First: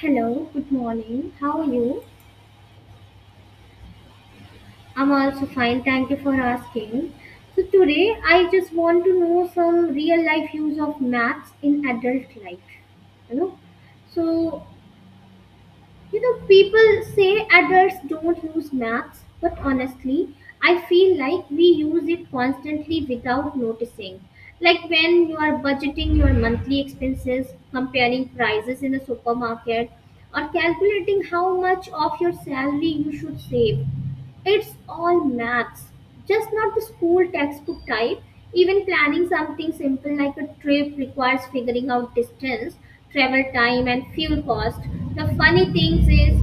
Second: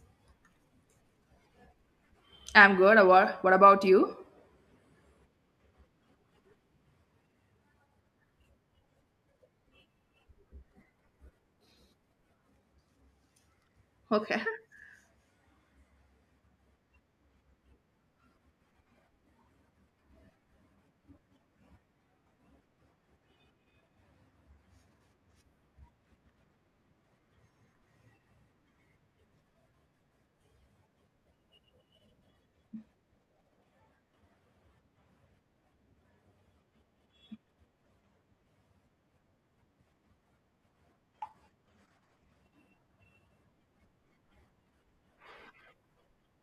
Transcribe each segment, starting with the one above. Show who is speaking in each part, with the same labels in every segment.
Speaker 1: Hello, good morning. How are you?
Speaker 2: I'm good. What about you?
Speaker 1: I'm also fine. Thank you for asking. So, today I just want to know some real life use of maths in adult life. You know,
Speaker 2: Okay.
Speaker 1: so people say adults don't use maths, but honestly, I feel like we use it constantly without noticing. Like when you are budgeting your monthly expenses, comparing prices in the supermarket, or calculating how much of your salary you should save. It's all maths, just not the school textbook type. Even planning something simple like a trip requires figuring out distance, travel time, and fuel cost. The funny thing is,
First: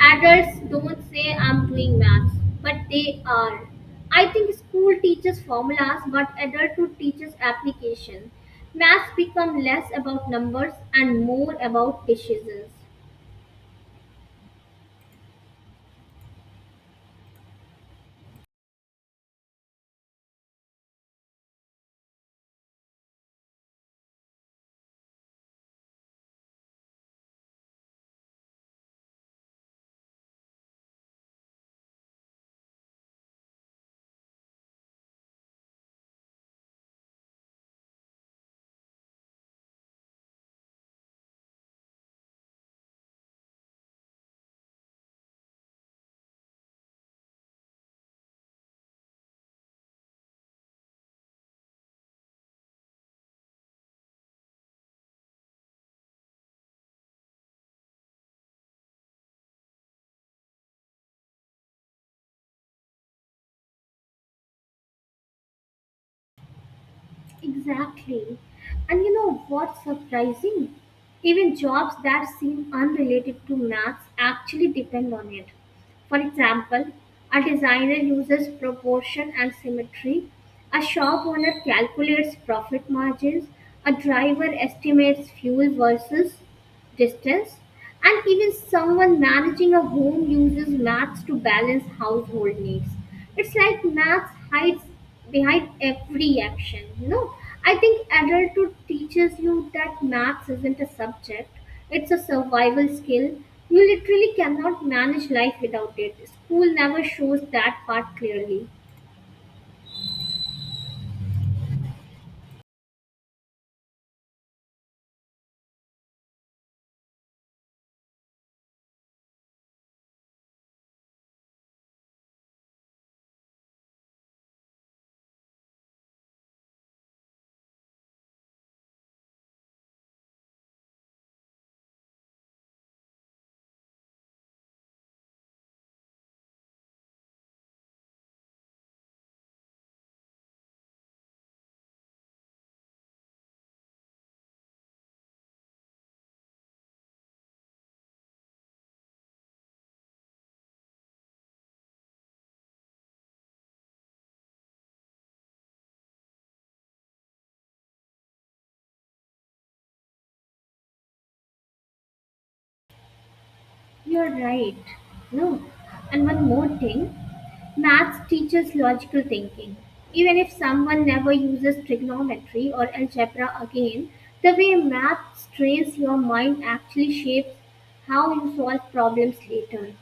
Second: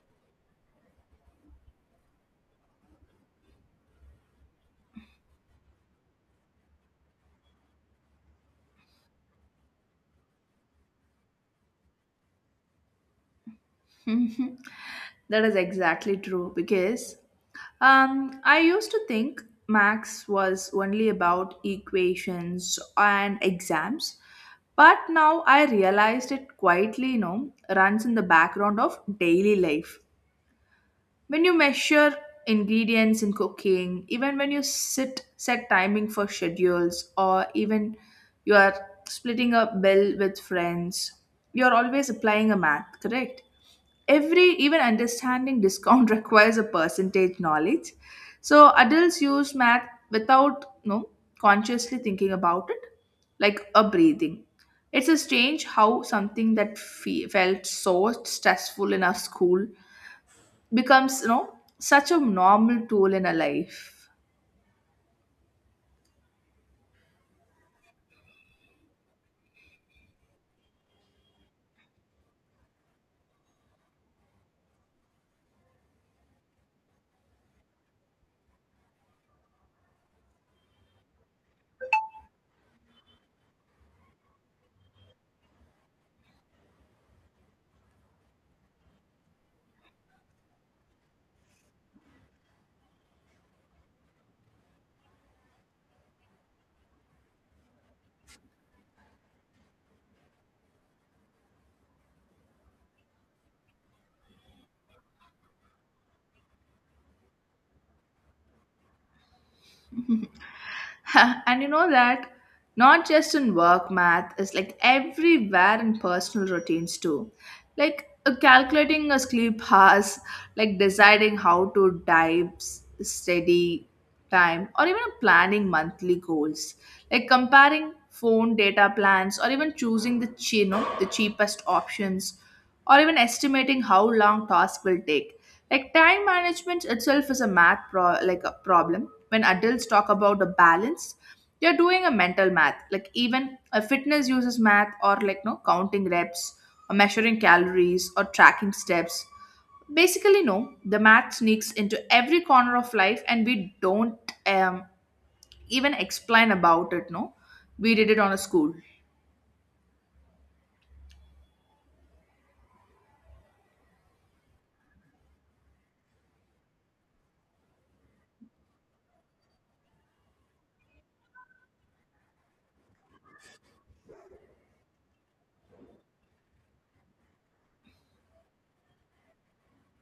Speaker 1: adults don't say I'm doing maths, but they are. I think school teaches formulas, but adulthood teaches application. Maths become less about numbers and more about decisions.
Speaker 2: That is exactly true because I used to think Max was only about equations and exams, but now I realized it quietly, runs in the background of daily life. When you measure ingredients in cooking, even when you sit set timing for schedules, or even you are splitting a bill with friends, you're always applying a math, correct? Every even understanding discount requires a percentage knowledge. So adults use math without consciously thinking about it, like a breathing. It's a strange how something that felt so stressful in our school becomes such a normal tool in our life.
Speaker 1: Exactly. And you know what's surprising? Even jobs that seem unrelated to maths actually depend on it. For example, a designer uses proportion and symmetry, a shop owner calculates profit margins, a driver estimates fuel versus distance, and even someone managing a home uses maths to balance household needs. It's like maths hides behind every action, you know. I think adulthood teaches you that maths isn't a subject, it's a survival skill. You literally cannot manage life without it. School never shows that part clearly.
Speaker 2: And you know that not just in work, math is like everywhere in personal routines too. Like calculating a sleep hours, like deciding how to type steady time, or even planning monthly goals, like comparing phone data plans, or even choosing the the cheapest options, or even estimating how long task will take. Like time management itself is like a problem. When adults talk about the balance, they're doing a mental math. Like even a fitness uses math, or like no, counting reps, or measuring calories, or tracking steps. Basically no, the math sneaks into every corner of life, and we don't even explain about it, no, we did it on a school.
Speaker 1: You're right. No. And one more thing maths teaches logical thinking. Even if someone never uses trigonometry or algebra again, the way maths trains your mind actually shapes how you solve problems later.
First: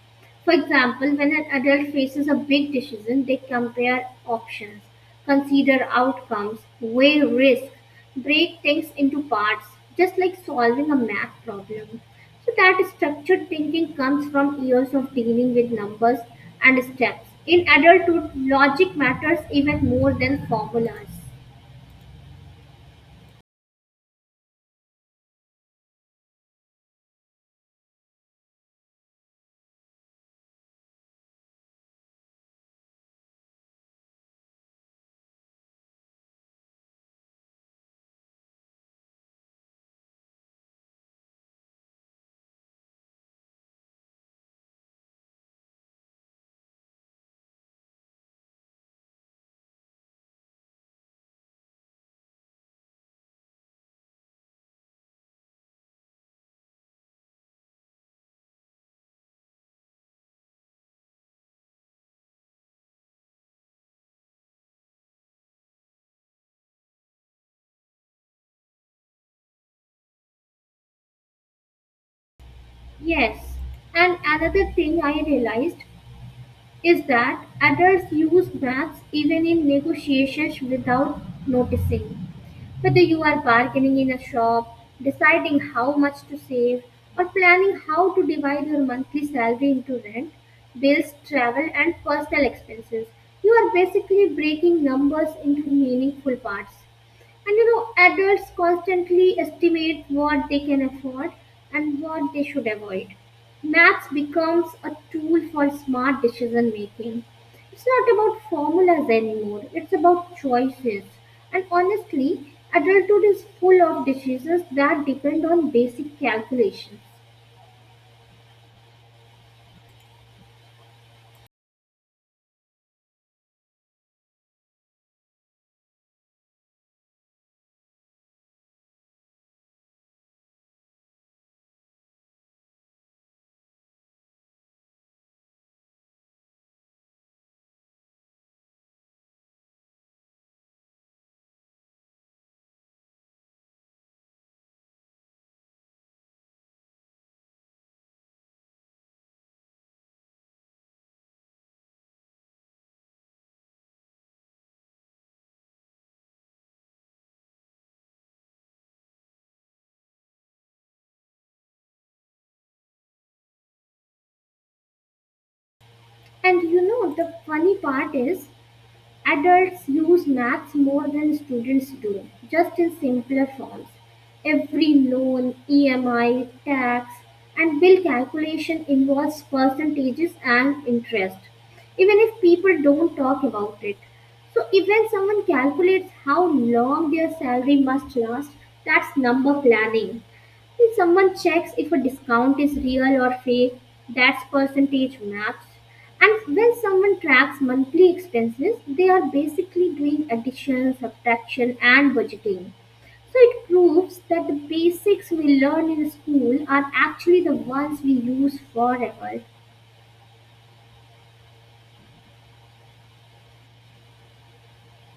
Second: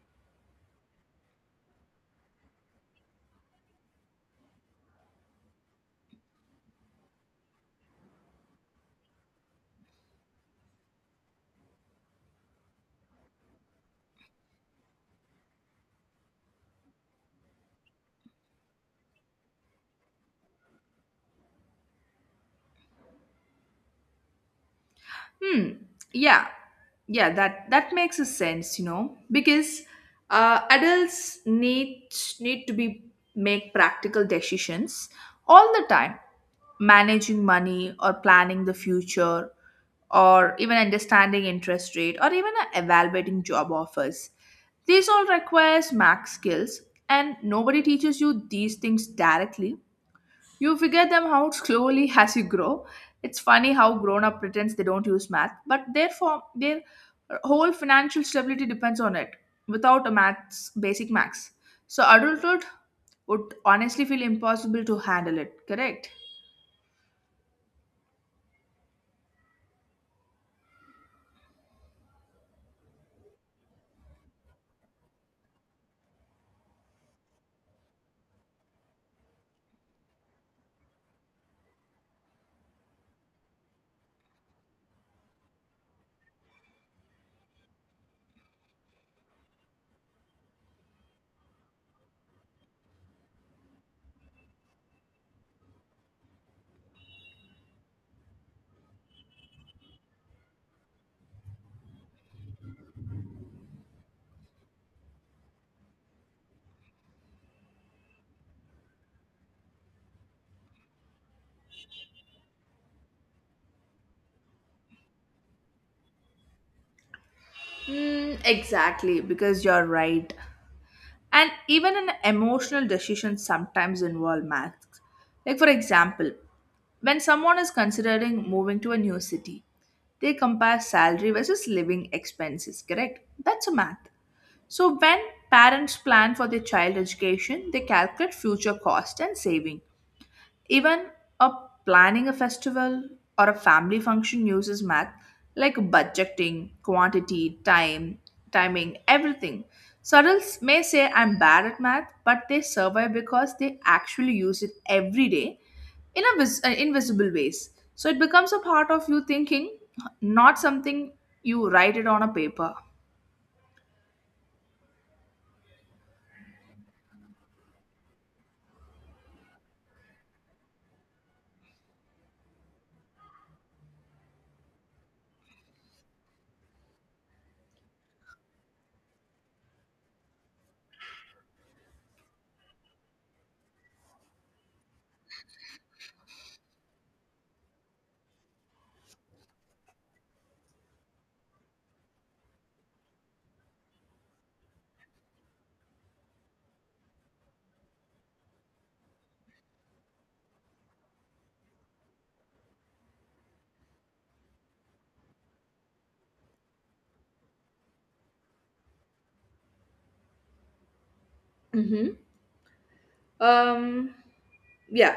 Speaker 1: For example, when an adult faces a big decision, they compare options, consider outcomes, weigh risk, break things into parts, just like solving a math problem. So, that structured thinking comes from years of dealing with numbers and steps. In adulthood, logic matters even more than formulas.
Speaker 2: Hmm. Yeah. Yeah, that makes a sense, you know, because adults need to be make practical decisions all the time, managing money or planning the future, or even understanding interest rate, or even evaluating job offers. These all requires max skills, and nobody teaches you these things directly, you figure them out slowly as you grow. It's funny how grown up pretends they don't use math, but their whole financial stability depends on it. Without a maths, basic maths, so adulthood would honestly feel impossible to handle it. Correct?
Speaker 1: Yes, and another thing I realized is that adults use maths even in negotiations without noticing. Whether you are bargaining in a shop, deciding how much to save, or planning how to divide your monthly salary into rent, bills, travel, and personal expenses, you are basically breaking numbers into meaningful parts. And you know, adults constantly estimate what they can afford and what they should avoid. Maths becomes a tool for smart decision making. It's not about formulas anymore, it's about choices. And honestly, adulthood is full of decisions that depend on basic calculations.
Speaker 2: Mm, exactly, because you're right. And even an emotional decision sometimes involve maths. Like for example, when someone is considering moving to a new city, they compare salary versus living expenses, correct? That's a math. So when parents plan for their child education, they calculate future cost and savings. Even a planning a festival or a family function uses math, like budgeting, quantity, time, timing, everything. Adults may say I'm bad at math, but they survive because they actually use it every day in a invisible ways. So it becomes a part of you thinking, not something you write it on a paper.
Speaker 1: And you know, the funny part is adults use maths more than students do, just in simpler forms. Every loan, EMI, tax, and bill calculation involves percentages and interest, even if people don't talk about it. So, if when someone calculates how long their salary must last, that's number planning. If someone checks if a discount is real or fake, that's percentage maps. And when someone tracks monthly expenses, they are basically doing addition, subtraction, and budgeting. So it proves that the basics we learn in school are actually the ones we use forever.
Speaker 2: Mhm. Um, yeah.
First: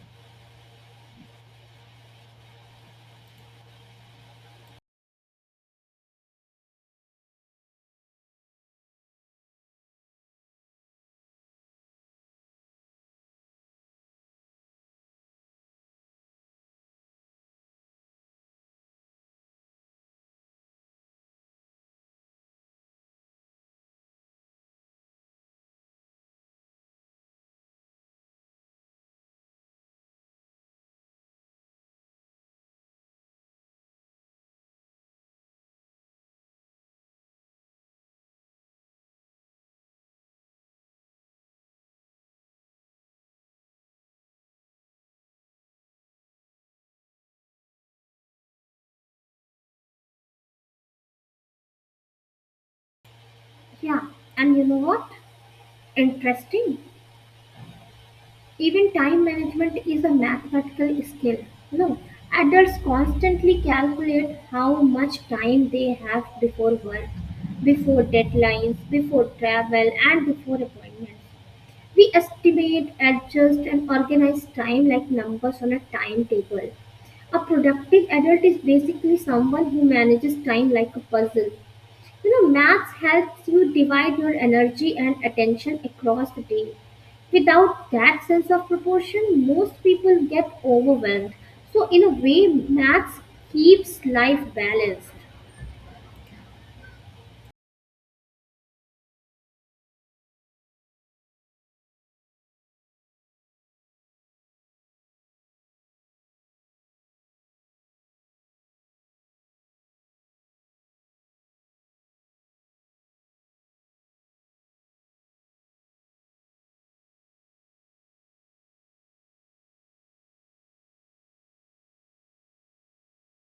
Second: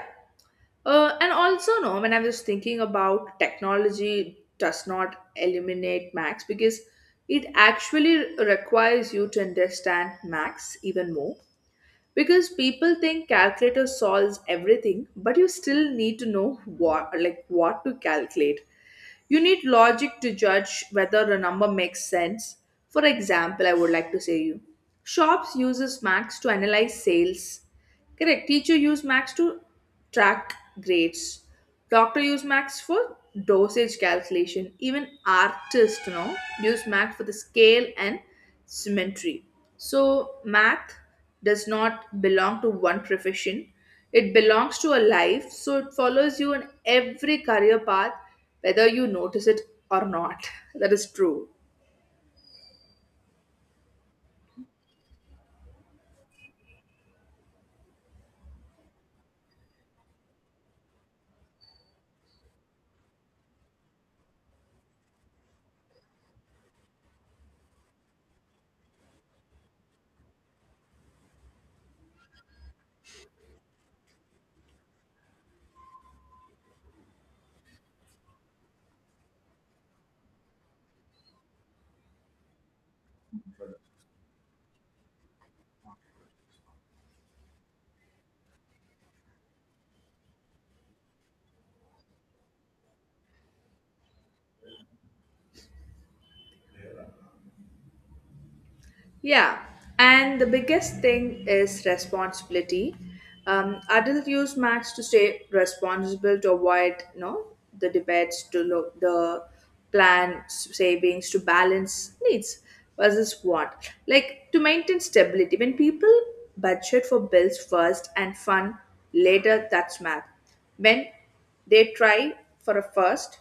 Speaker 2: And also, no, when I was thinking about technology does not eliminate Max because it actually requires you to understand Max even more. Because people think calculator solves everything, but you still need to know what, like what to calculate. You need logic to judge whether a number makes sense. For example, I would like to say you. Shops uses Max to analyze sales, correct. Teacher use max to track grades. Doctor use max for dosage calculation. Even artist, no, use max for the scale and symmetry. So math does not belong to one profession, it belongs to a life. So it follows you in every career path, whether you notice it or not. That is true.
Speaker 1: Yeah, and you know what? Interesting. Even time management is a mathematical skill. No, adults constantly calculate how much time they have before work, before deadlines, before travel, and before appointments. We estimate, adjust, and organize time like numbers on a timetable. A productive adult is basically someone who manages time like a puzzle. You know, maths helps you divide your energy and attention across the day. Without that sense of proportion, most people get overwhelmed. So, in a way, maths keeps life balanced.
Speaker 2: Yeah, and the biggest thing is responsibility. Adult use Max to stay responsible, to avoid, you know, the debates, to look the plan savings, to balance needs versus want. Like to maintain stability. When people budget for bills first and fun later, that's math. When they try for a first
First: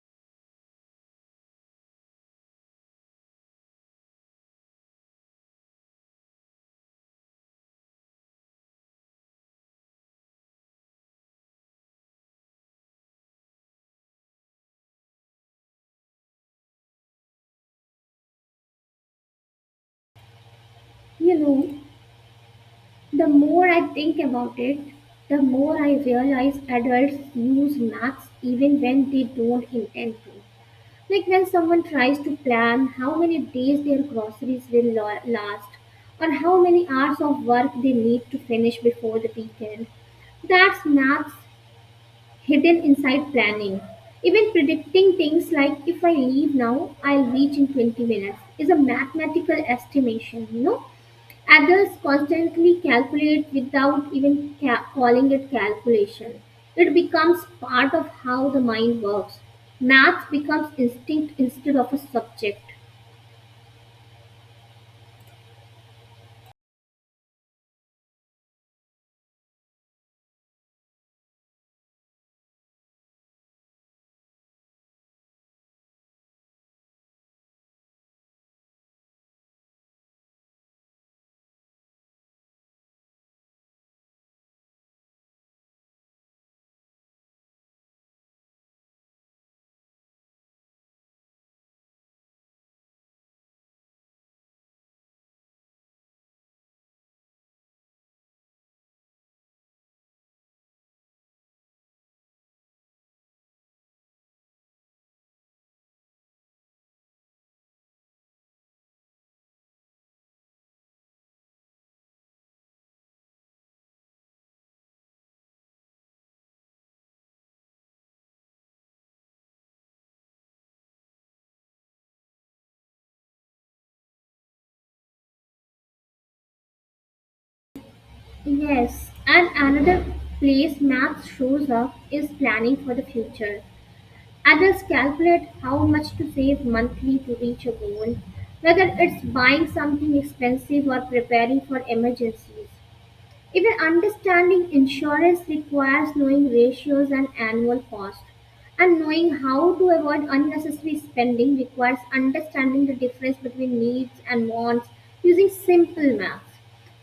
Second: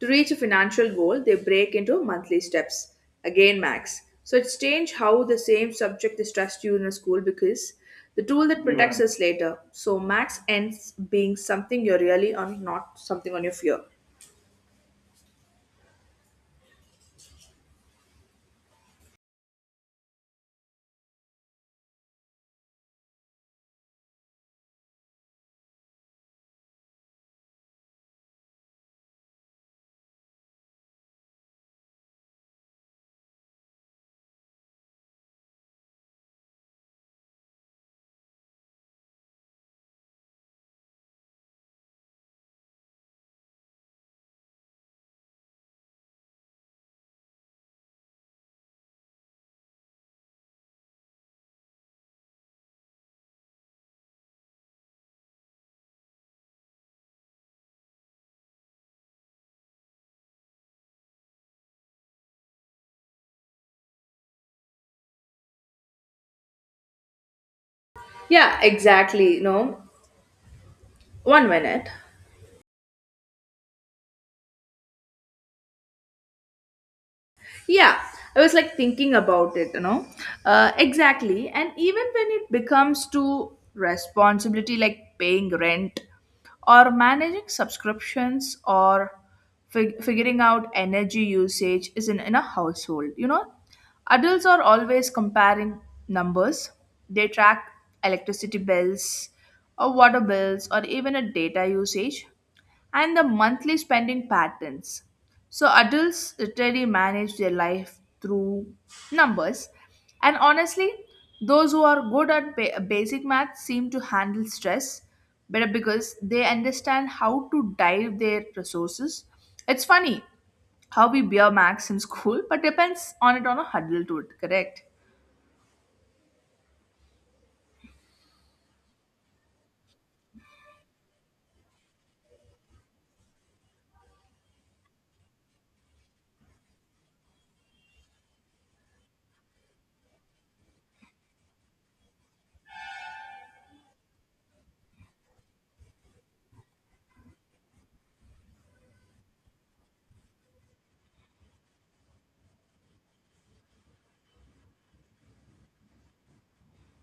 Speaker 2: to reach a financial goal, they break into monthly steps. Again, Max. So it's strange how the same subject distrusts you in a school because the tool that protects, yeah, us later. So Max ends being something you're really on, not something on your fear.
Speaker 1: You know, the more I think about it, the more I realize adults use maths even when they don't intend to. Like when someone tries to plan how many days their groceries will last or how many hours of work they need to finish before the weekend. That's maths hidden inside planning. Even predicting things like if I leave now, I'll reach in 20 minutes is a mathematical estimation, you know. Others constantly calculate without even calling it calculation. It becomes part of how the mind works. Math becomes instinct instead of a subject.
Speaker 2: Yeah, exactly. No, 1 minute. Yeah, I was like thinking about it, you know. Exactly. And even when it becomes to responsibility, like paying rent, or managing subscriptions, or figuring out energy usage is in a household, adults are always comparing numbers. They track electricity bills or water bills or even a data usage and the monthly spending patterns. So adults literally manage their life through numbers. And honestly, those who are good at basic math seem to handle stress better because they understand how to dive their resources. It's funny how we bear max in school, but depends on it on a huddle to it, correct?
Speaker 1: Yes, and another place math shows up is planning for the future. Adults calculate how much to save monthly to reach a goal, whether it's buying something expensive or preparing for emergencies. Even understanding insurance requires knowing ratios and annual cost. And knowing how to avoid unnecessary spending requires understanding the difference between needs and wants using simple math.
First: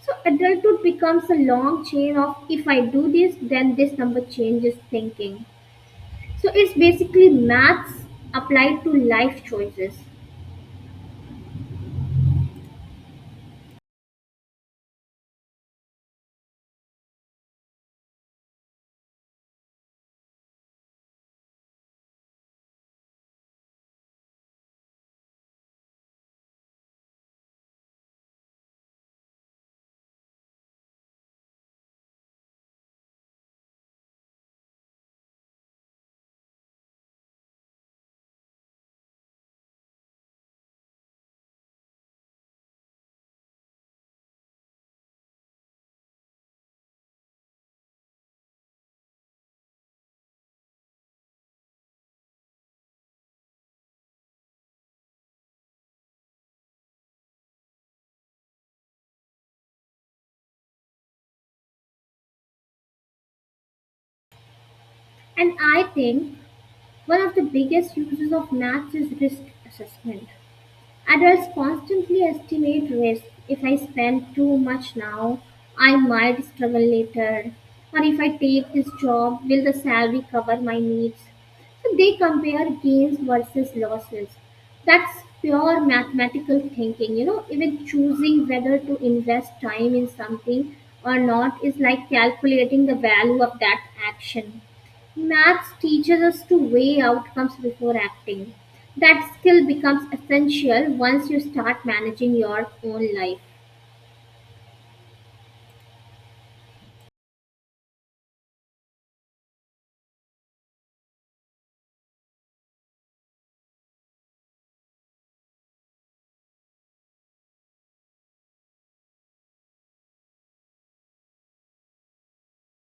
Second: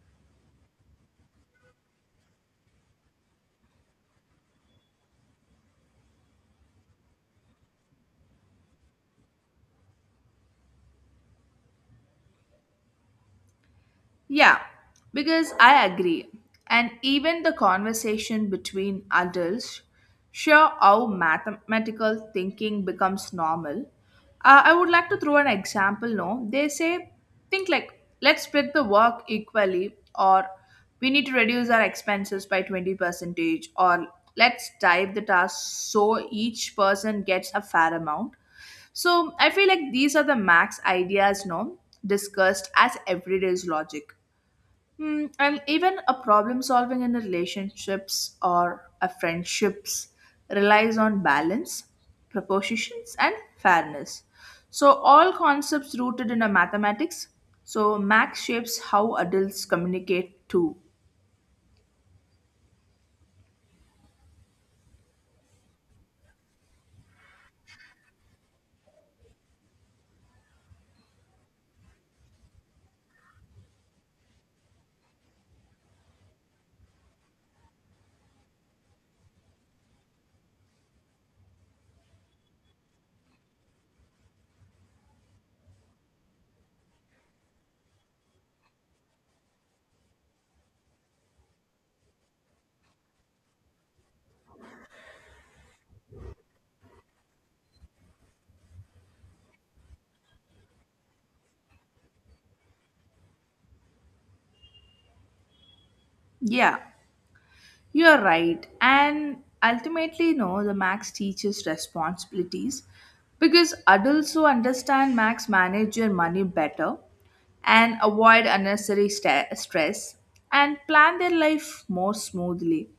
Speaker 1: So adulthood becomes a long chain of if I do this, then this number changes thinking. So it's basically maths applied to life choices.
Speaker 2: Yeah, because I agree. And even the conversation between adults show how mathematical thinking becomes normal. I would like to throw an example. No, they say, think like, let's split the work equally, or we need to reduce our expenses by 20 percentage, or let's type the task so each person gets a fair amount. So I feel like these are the max ideas, no, discussed as everyday's logic. Hmm, and even a problem solving in relationships or a friendships relies on balance, propositions, and fairness. So all concepts rooted in a mathematics. So Max shapes how adults communicate too.
Speaker 1: And I think one of the biggest uses of maths is risk assessment. Adults constantly estimate risk. If I spend too much now, I might struggle later. Or if I take this job, will the salary cover my needs? So they compare gains versus losses. That's pure mathematical thinking. You know, even choosing whether to invest time in something or not is like calculating the value of that action. Maths teaches us to weigh outcomes before acting. That skill becomes essential once you start managing your own life.
Speaker 2: Yeah. You're right. And ultimately, no, the max teaches responsibilities because adults who understand max manage your money better, and avoid unnecessary sta stress, and plan their life more smoothly.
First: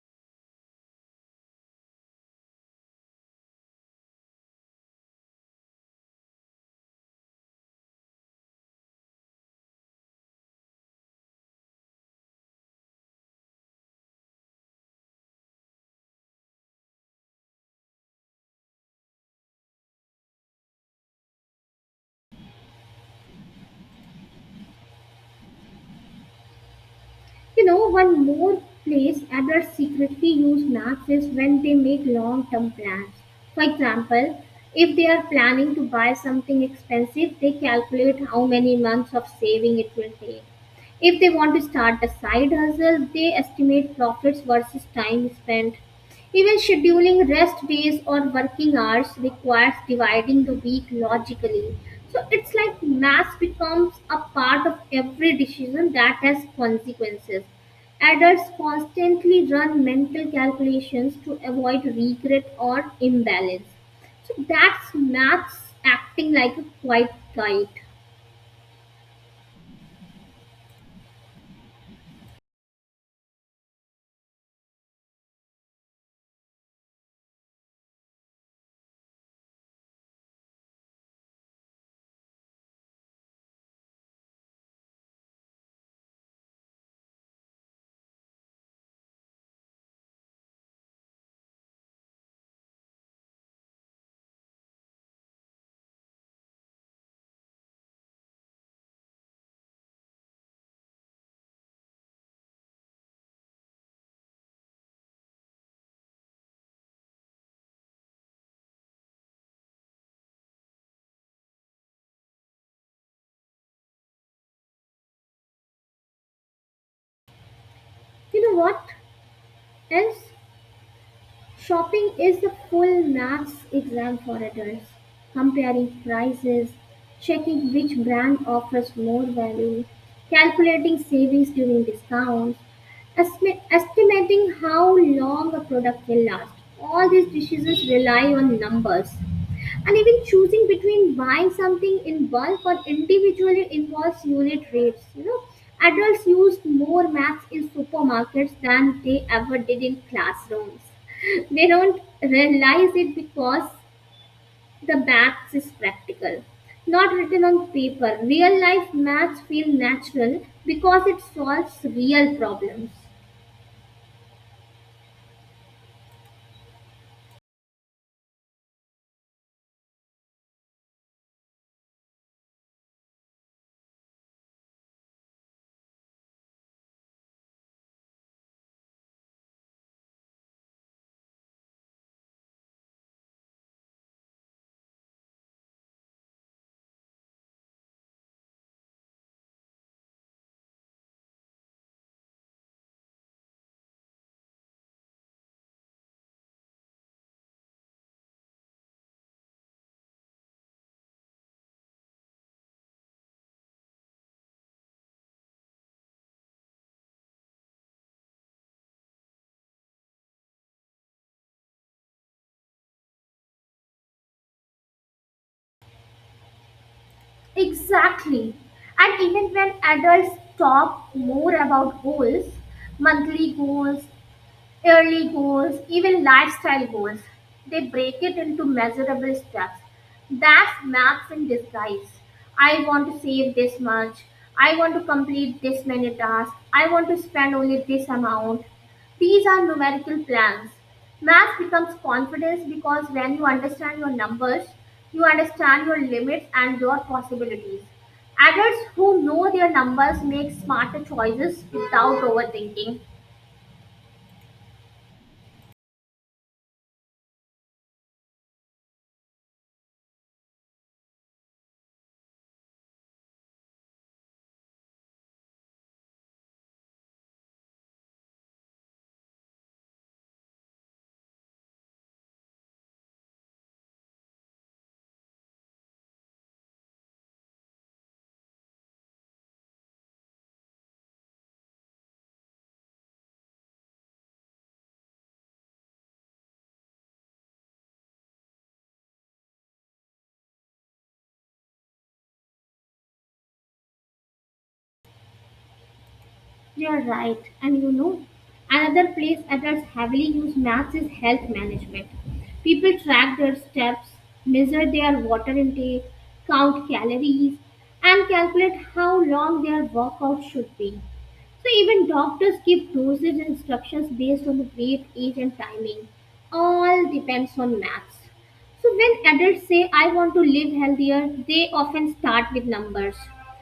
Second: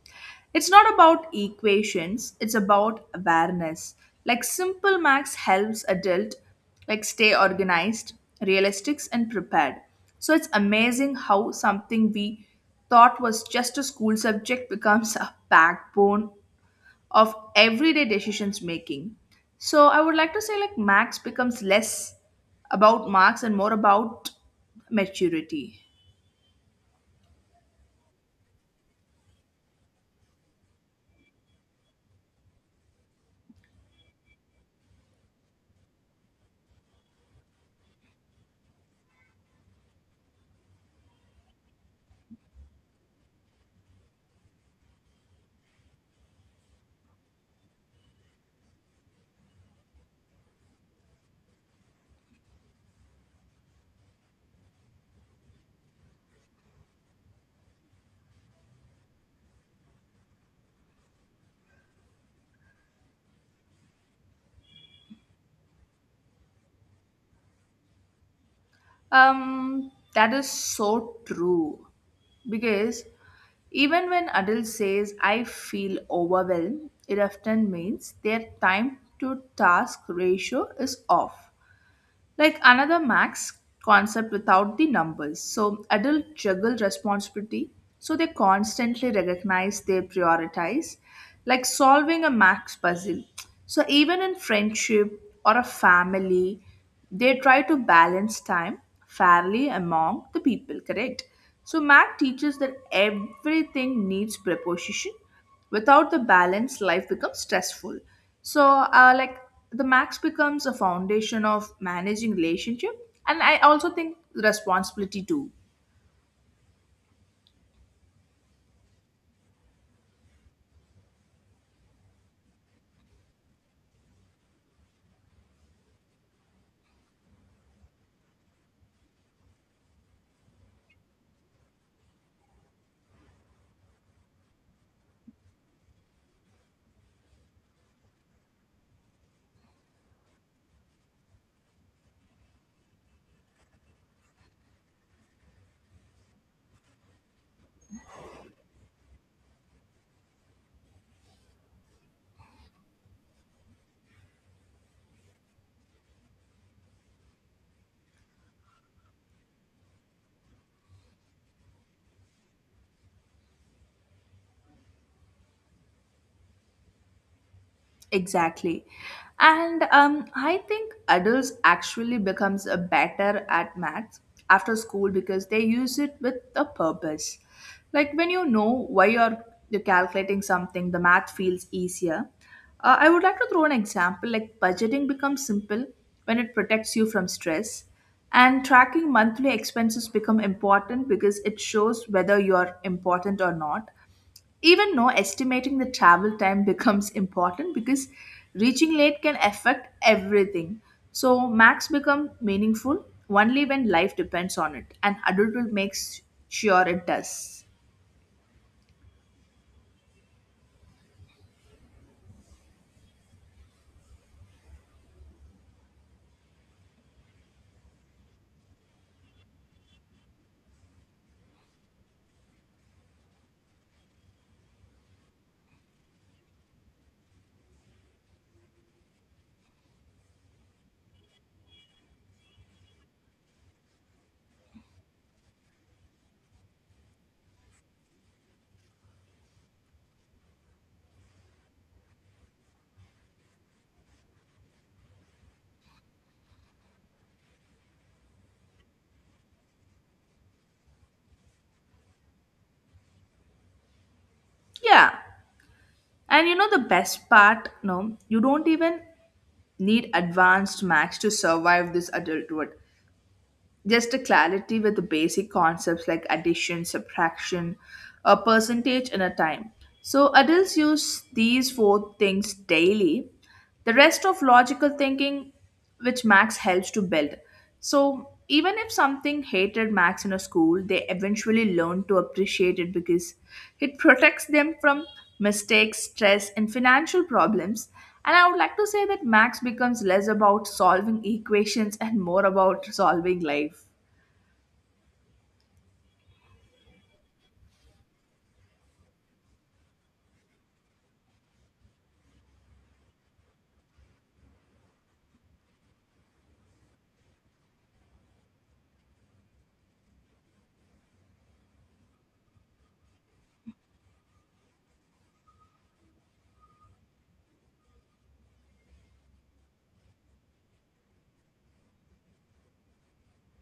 Speaker 2: It's not about equations, it's about awareness. Like simple max helps adult like stay organized, realistic and prepared. So it's amazing how something we thought was just a school subject becomes a backbone of everyday decisions making. So I would like to say like max becomes less about marks and more about maturity.
Speaker 1: You know, one more place adults secretly use maths is when they make long term plans. For example, if they are planning to buy something expensive, they calculate how many months of saving it will take. If they want to start a side hustle, they estimate profits versus time spent. Even scheduling rest days or working hours requires dividing the week logically. So it's like math becomes a part of every decision that has consequences. Adults constantly run mental calculations to avoid regret or imbalance. So that's maths acting like a quiet guide.
Speaker 2: That is so true. Because even when adult says I feel overwhelmed, it often means their time to task ratio is off. Like another max concept without the numbers. So adults juggle responsibility, so they constantly recognize they prioritize, like solving a max puzzle. So even in friendship or a family, they try to balance time fairly among the people, correct? So Mac teaches that everything needs preposition. Without the balance life becomes stressful, so like the max becomes a foundation of managing relationship, and I also think responsibility too.
Speaker 1: You know what else? Shopping is the full maths exam for adults, comparing prices, checking which brand offers more value, calculating savings during discounts, estimating how long a product will last. All these decisions rely on numbers. And even choosing between buying something in bulk or individually involves unit rates. You know, adults use more maths in supermarkets than they ever did in classrooms. They don't realize it because the maths is practical, not written on paper. Real life maths feel natural because it solves real problems.
Speaker 2: Exactly. And I think adults actually becomes a better at maths after school because they use it with a purpose. Like when you know why you're calculating something, the math feels easier. I would like to throw an example, like budgeting becomes simple when it protects you from stress, and tracking monthly expenses become important because it shows whether you're important or not, even no, estimating the travel time becomes important because reaching late can affect everything. So max become meaningful only when life depends on it, and adulthood makes sure it does.
Speaker 1: Exactly. And even when adults talk more about goals, monthly goals, yearly goals, even lifestyle goals. They break it into measurable steps. That's maps in disguise. I want to save this much. I want to complete this many tasks. I want to spend only this amount. These are numerical plans. Math becomes confidence because when you understand your numbers, you understand your limits and your possibilities. Adults who know their numbers make smarter choices without overthinking.
Speaker 2: Yeah, and you know the best part no, you don't even need advanced max to survive this adulthood, just a clarity with the basic concepts like addition, subtraction, a percentage, and a time. So adults use these four things daily. The rest of logical thinking, which Max helps to build. So even if something hated Max in a school, they eventually learn to appreciate it because it protects them from mistakes, stress, and financial problems. And I would like to say that Max becomes less about solving equations and more about solving life.
Speaker 1: You're right, and you know, another place adults heavily use maths is health management. People track their steps, measure their water intake, count calories, and calculate how long their workout should be. So even doctors give dosage instructions based on the weight, age, and timing. All depends on maths. So when adults say I want to live healthier, they often start with numbers.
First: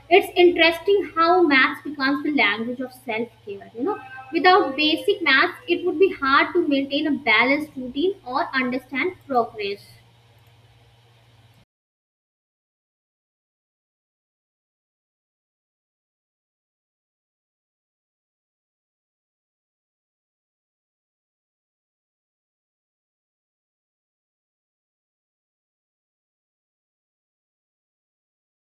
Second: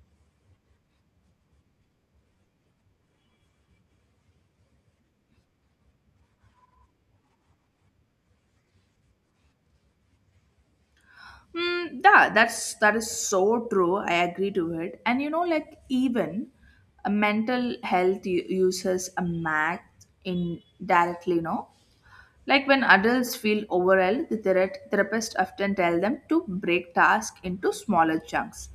Speaker 1: It's interesting how maths becomes the language of self-care, you know. Without basic maths, it would be hard to maintain a balanced routine or understand progress.
Speaker 2: Mm, yeah, that is so true. I agree to it. And you know, like even a mental health uses a math indirectly, no? Like when adults feel overwhelmed, the therapist often tell them to break tasks into smaller chunks,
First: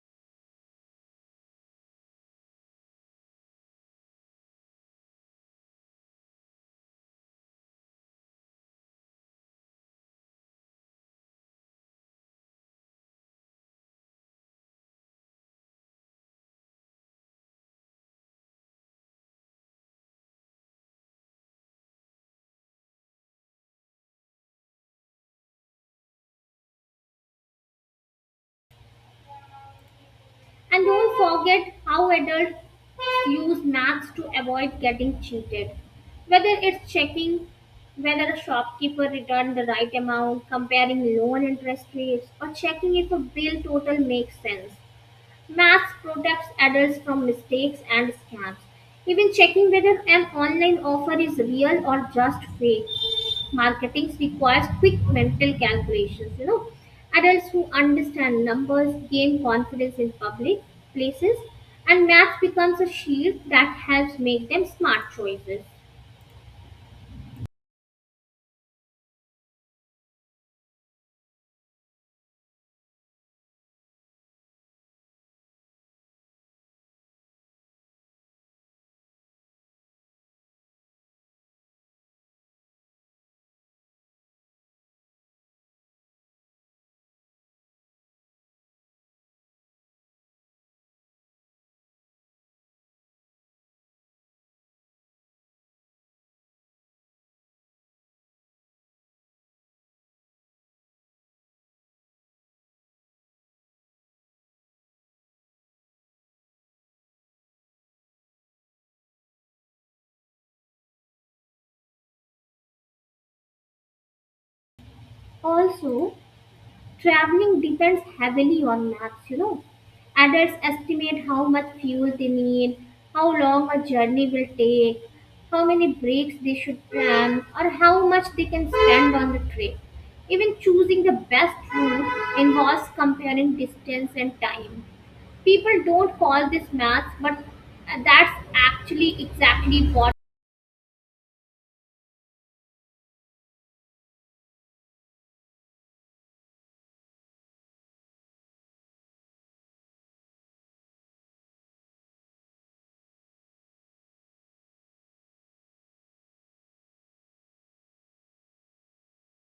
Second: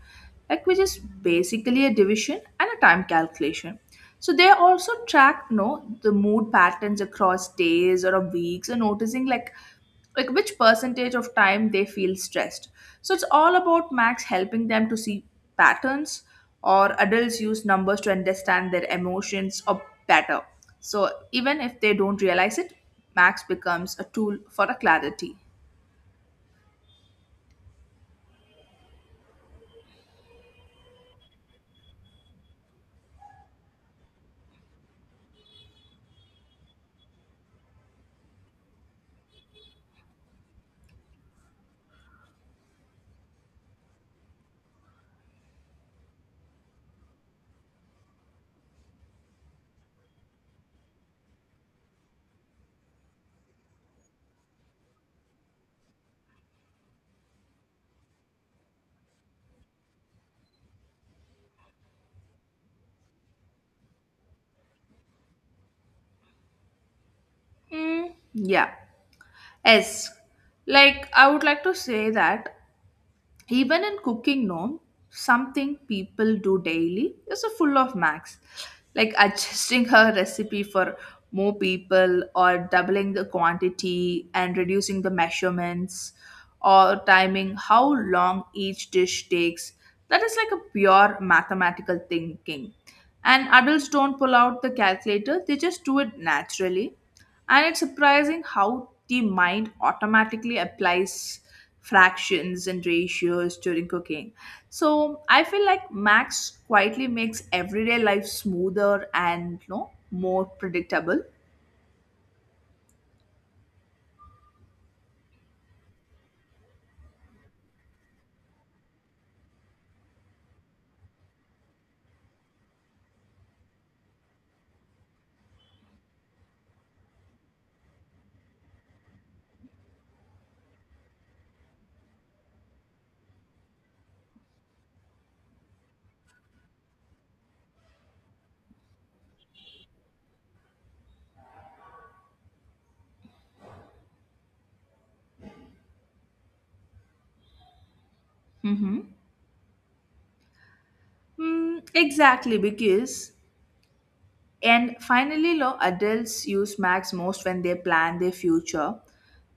Speaker 2: like which is basically a division and a time calculation. So they also track, you know, the mood patterns across days or of weeks, and noticing like which percentage of time they feel stressed. So it's all about max helping them to see patterns. Or adults use numbers to understand their emotions or better. So even if they don't realize it, max becomes a tool for a clarity.
Speaker 1: And don't forget how adults use maths to avoid getting cheated. Whether it's checking whether a shopkeeper returned the right amount, comparing loan interest rates, or checking if a bill total makes sense. Max protects adults from mistakes and scams, even checking whether an online offer is real or just fake. Marketing requires quick mental calculations, you know. Adults who understand numbers gain confidence in public places, and math becomes a shield that helps make them smart choices.
Speaker 2: Mm, yeah. S. Like, I would like to say that, even in cooking, no, something people do daily is a full of max, like adjusting her recipe for more people, or doubling the quantity and reducing the measurements, or timing how long each dish takes. That is like a pure mathematical thinking. And adults don't pull out the calculator, they just do it naturally, and it's surprising how the mind automatically applies fractions and ratios during cooking. So I feel like Max quietly makes everyday life smoother, and you know, more predictable.
Speaker 1: Also, traveling depends heavily on maps, you know. Adults estimate how much fuel they need, how long a journey will take, how many breaks they should plan, or how much they can spend on the trip. Even choosing the best route involves comparing distance and time. People don't call this maths, but that's actually exactly what.
Speaker 2: Mm-hmm. Mm, exactly, because. And finally, lo, adults use Max most when they plan their future.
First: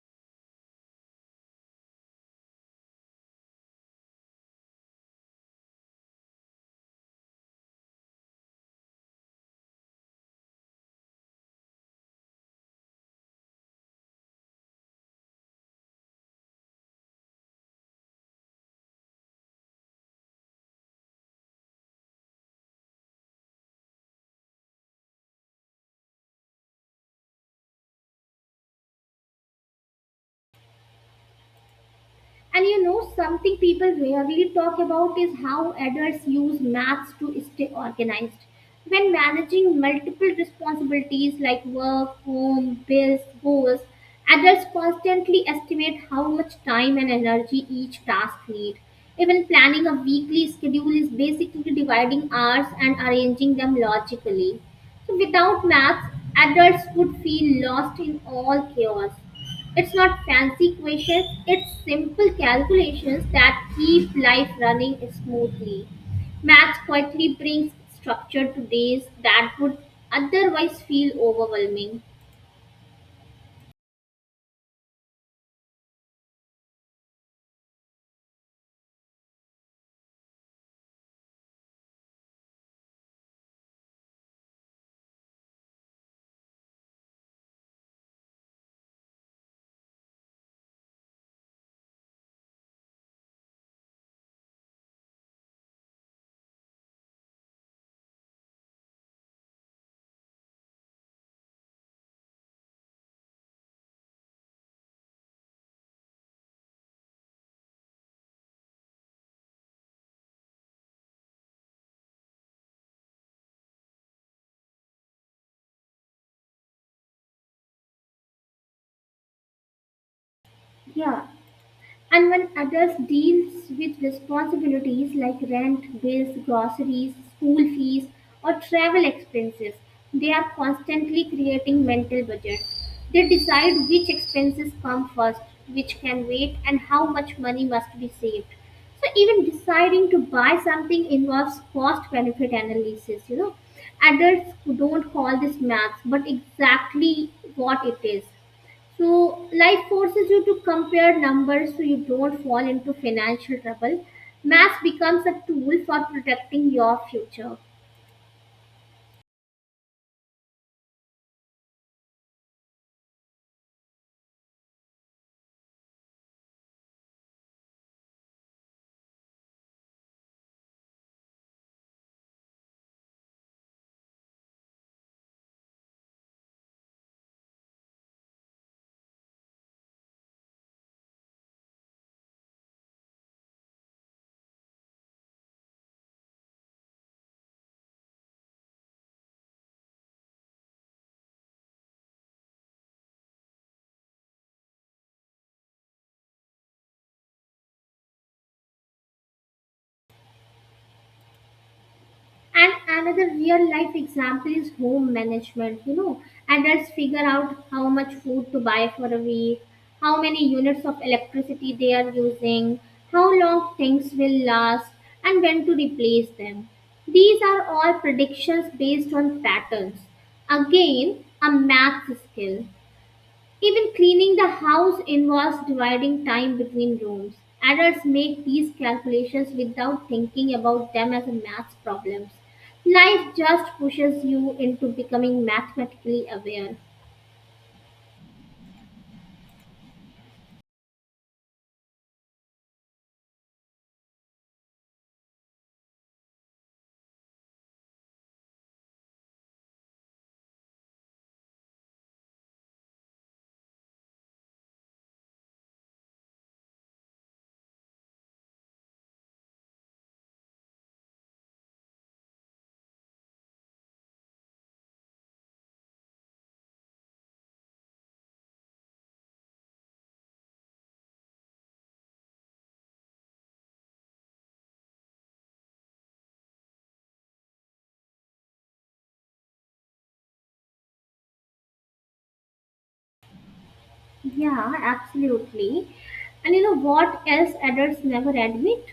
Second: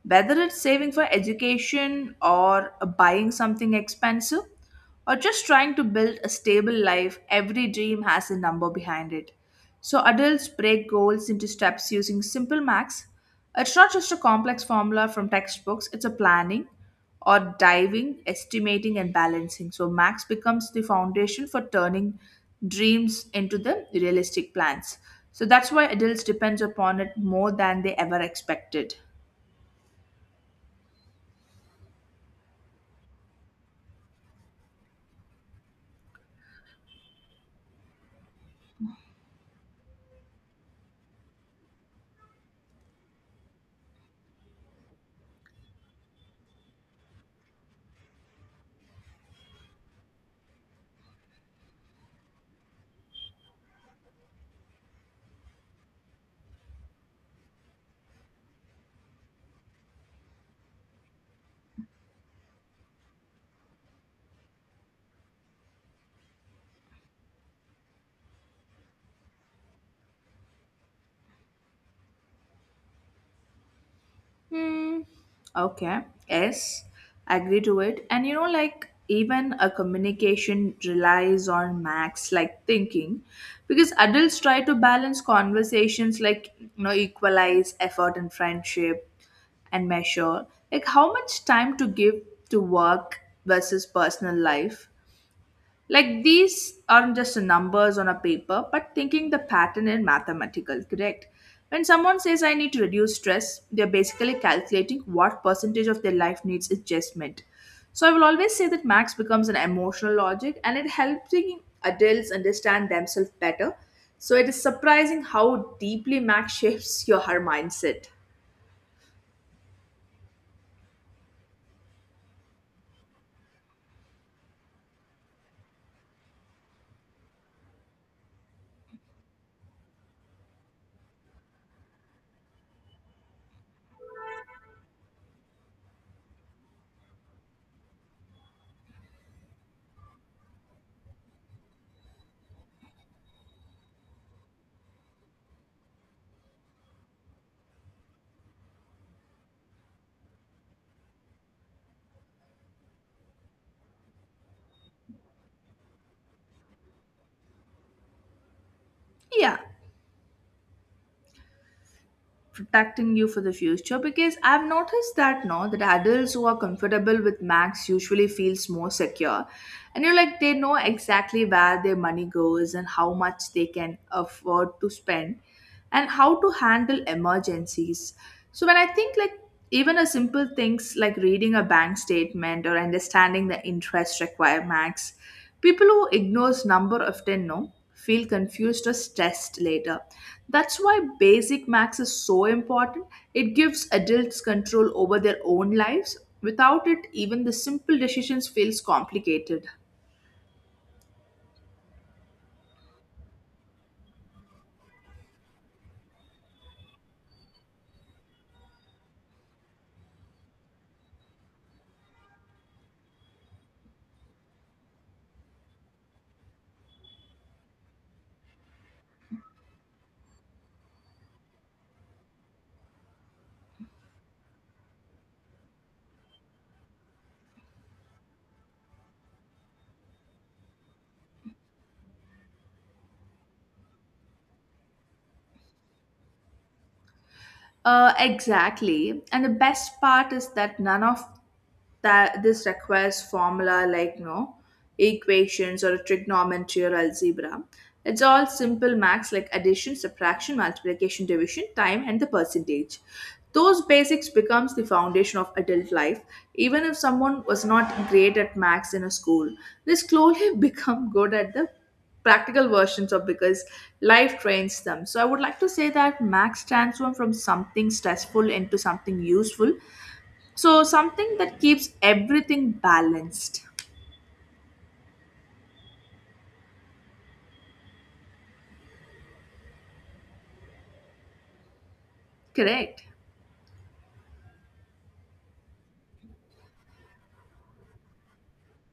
Speaker 2: Whether it's saving for education, or buying something expensive, or just trying to build a stable life, every dream has a number behind it. So adults break goals into steps using simple Max. It's not just a complex formula from textbooks, it's a planning or diving, estimating, and balancing. So, max becomes the foundation for turning dreams into the realistic plans. So, that's why adults depends upon it more than they ever expected.
Speaker 1: And you know, something people rarely talk about is how adults use maths to stay organized. When managing multiple responsibilities like work, home, bills, goals, adults constantly estimate how much time and energy each task needs. Even planning a weekly schedule is basically dividing hours and arranging them logically. So without maths, adults would feel lost in all chaos. It's not fancy questions, it's simple calculations that keep life running smoothly. Math quietly brings structure to days that would otherwise feel overwhelming.
Speaker 2: Okay. Yes, agree to it. And you know, like even a communication relies on max like thinking, because adults try to balance conversations, like you know equalize effort and friendship, and measure like how much time to give to work versus personal life. Like these aren't just numbers on a paper, but thinking the pattern in mathematical correct. When someone says I need to reduce stress, they're basically calculating what percentage of their life needs adjustment. So I will always say that Max becomes an emotional logic and it helps adults understand themselves better. So it is surprising how deeply Max shapes your her mindset.
Speaker 1: Yeah, and when adults deals with responsibilities like rent, bills, groceries, school fees, or travel expenses, they are constantly creating mental budgets. They decide which expenses come first, which can wait, and how much money must be saved. So even deciding to buy something involves cost benefit analysis, you know. Adults don't call this maths, but exactly what it is. So life forces you to compare numbers so you don't fall into financial trouble. Math becomes a tool for protecting your future.
Speaker 2: Yeah. Protecting you for the future, because I've noticed that, no, that adults who are comfortable with max usually feels more secure. And you're like, they know exactly where their money goes and how much they can afford to spend and how to handle emergencies. So when I think, like, even a simple things like reading a bank statement or understanding the interest requirements, people who ignores number often, no, feel confused or stressed later. That's why basic max is so important. It gives adults control over their own lives. Without it, even the simple decisions feels complicated.
Speaker 1: And another real life example is home management. You know, adults figure out how much food to buy for a week, how many units of electricity they are using, how long things will last, and when to replace them. These are all predictions based on patterns. Again, a math skill. Even cleaning the house involves dividing time between rooms. Adults make these calculations without thinking about them as math problems. Life just pushes you into becoming mathematically aware.
Speaker 2: Exactly. And the best part is that none of that this requires formula, like, no, equations or trigonometry or algebra. It's all simple max like addition, subtraction, multiplication, division, time, and the percentage. Those basics becomes the foundation of adult life. Even if someone was not great at maths in a school, they slowly become good at the practical versions of, because life trains them. So I would like to say that max transform from something stressful into something useful. So something that keeps everything balanced. Correct.
Speaker 1: Yeah, absolutely. And you know what else adults never admit?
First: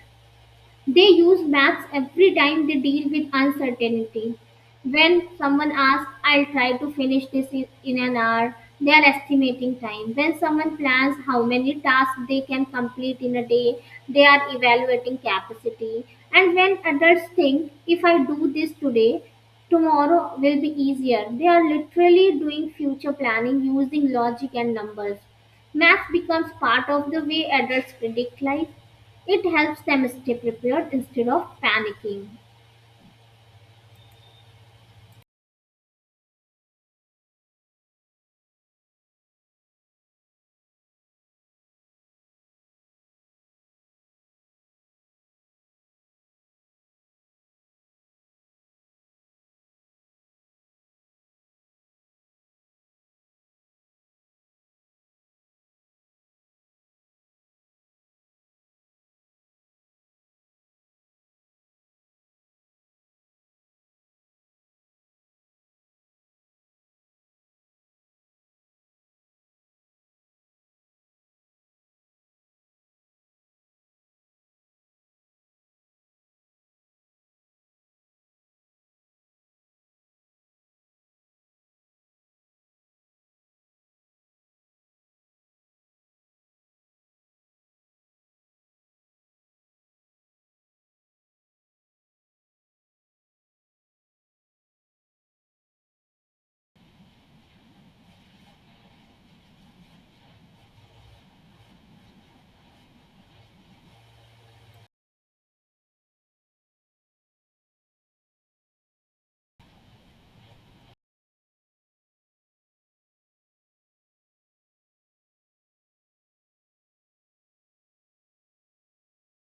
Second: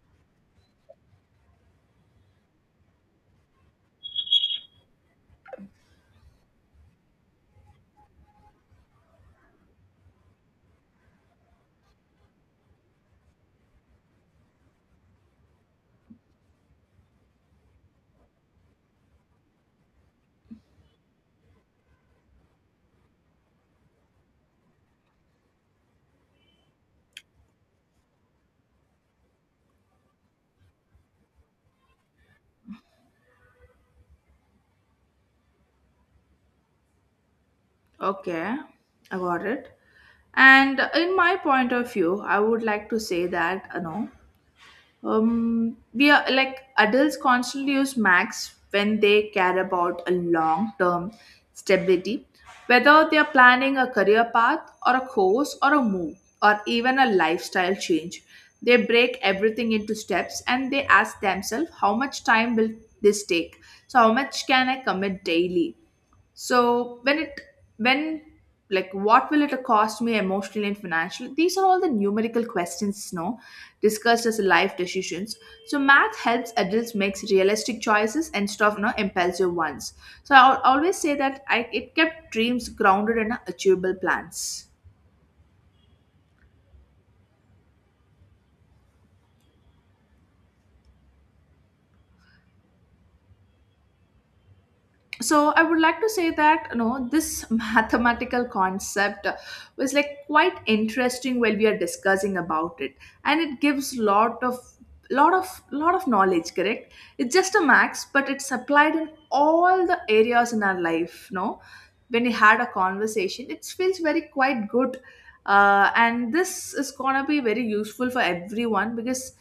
Speaker 1: They use maths every time they deal with uncertainty. When someone asks, I'll try to finish this in an hour, they are estimating time. When someone plans how many tasks they can complete in a day, they are evaluating capacity. And when adults think, if I do this today, tomorrow will be easier, they are literally doing future planning using logic and numbers. Math becomes part of the way adults predict life. It helps them stay prepared instead of panicking.
Speaker 2: Okay, I got it. And in my point of view, I would like to say that, you know, we are like adults constantly use max when they care about a long term stability, whether they are planning a career path or a course or a move or even a lifestyle change. They break everything into steps and they ask themselves, how much time will this take? So how much can I commit daily? So when it when like, what will it cost me emotionally and financially? These are all the numerical questions, no, discussed as life decisions. So math helps adults makes realistic choices instead of, no, impulsive ones. So I always say that I, it kept dreams grounded in achievable plans. So I would like to say that, you know, this mathematical concept was like quite interesting while we are discussing about it, and it gives lot of lot of knowledge. Correct. It's just a max, but it's applied in all the areas in our life, no. When we had a conversation, it feels very quite good. And this is gonna be very useful for everyone, because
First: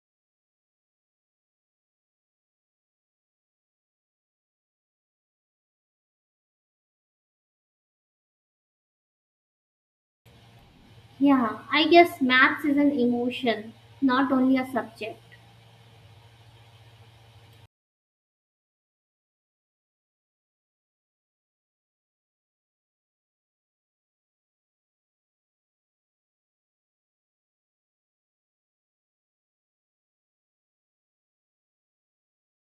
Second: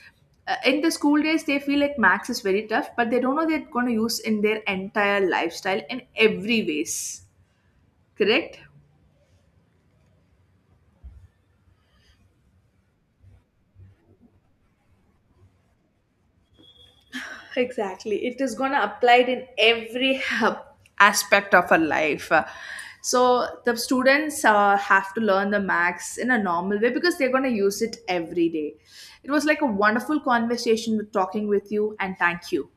Speaker 2: in the school days they feel like max is very tough, but they don't know they're gonna use in their entire lifestyle in every ways. Correct.
Speaker 1: Yeah, I guess maths is an emotion, not only a subject.
Speaker 2: Exactly, it is gonna apply it in every aspect of our life. So the students have to learn the max in a normal way, because they're gonna use it every day. It was like a wonderful conversation with talking with you, and thank you.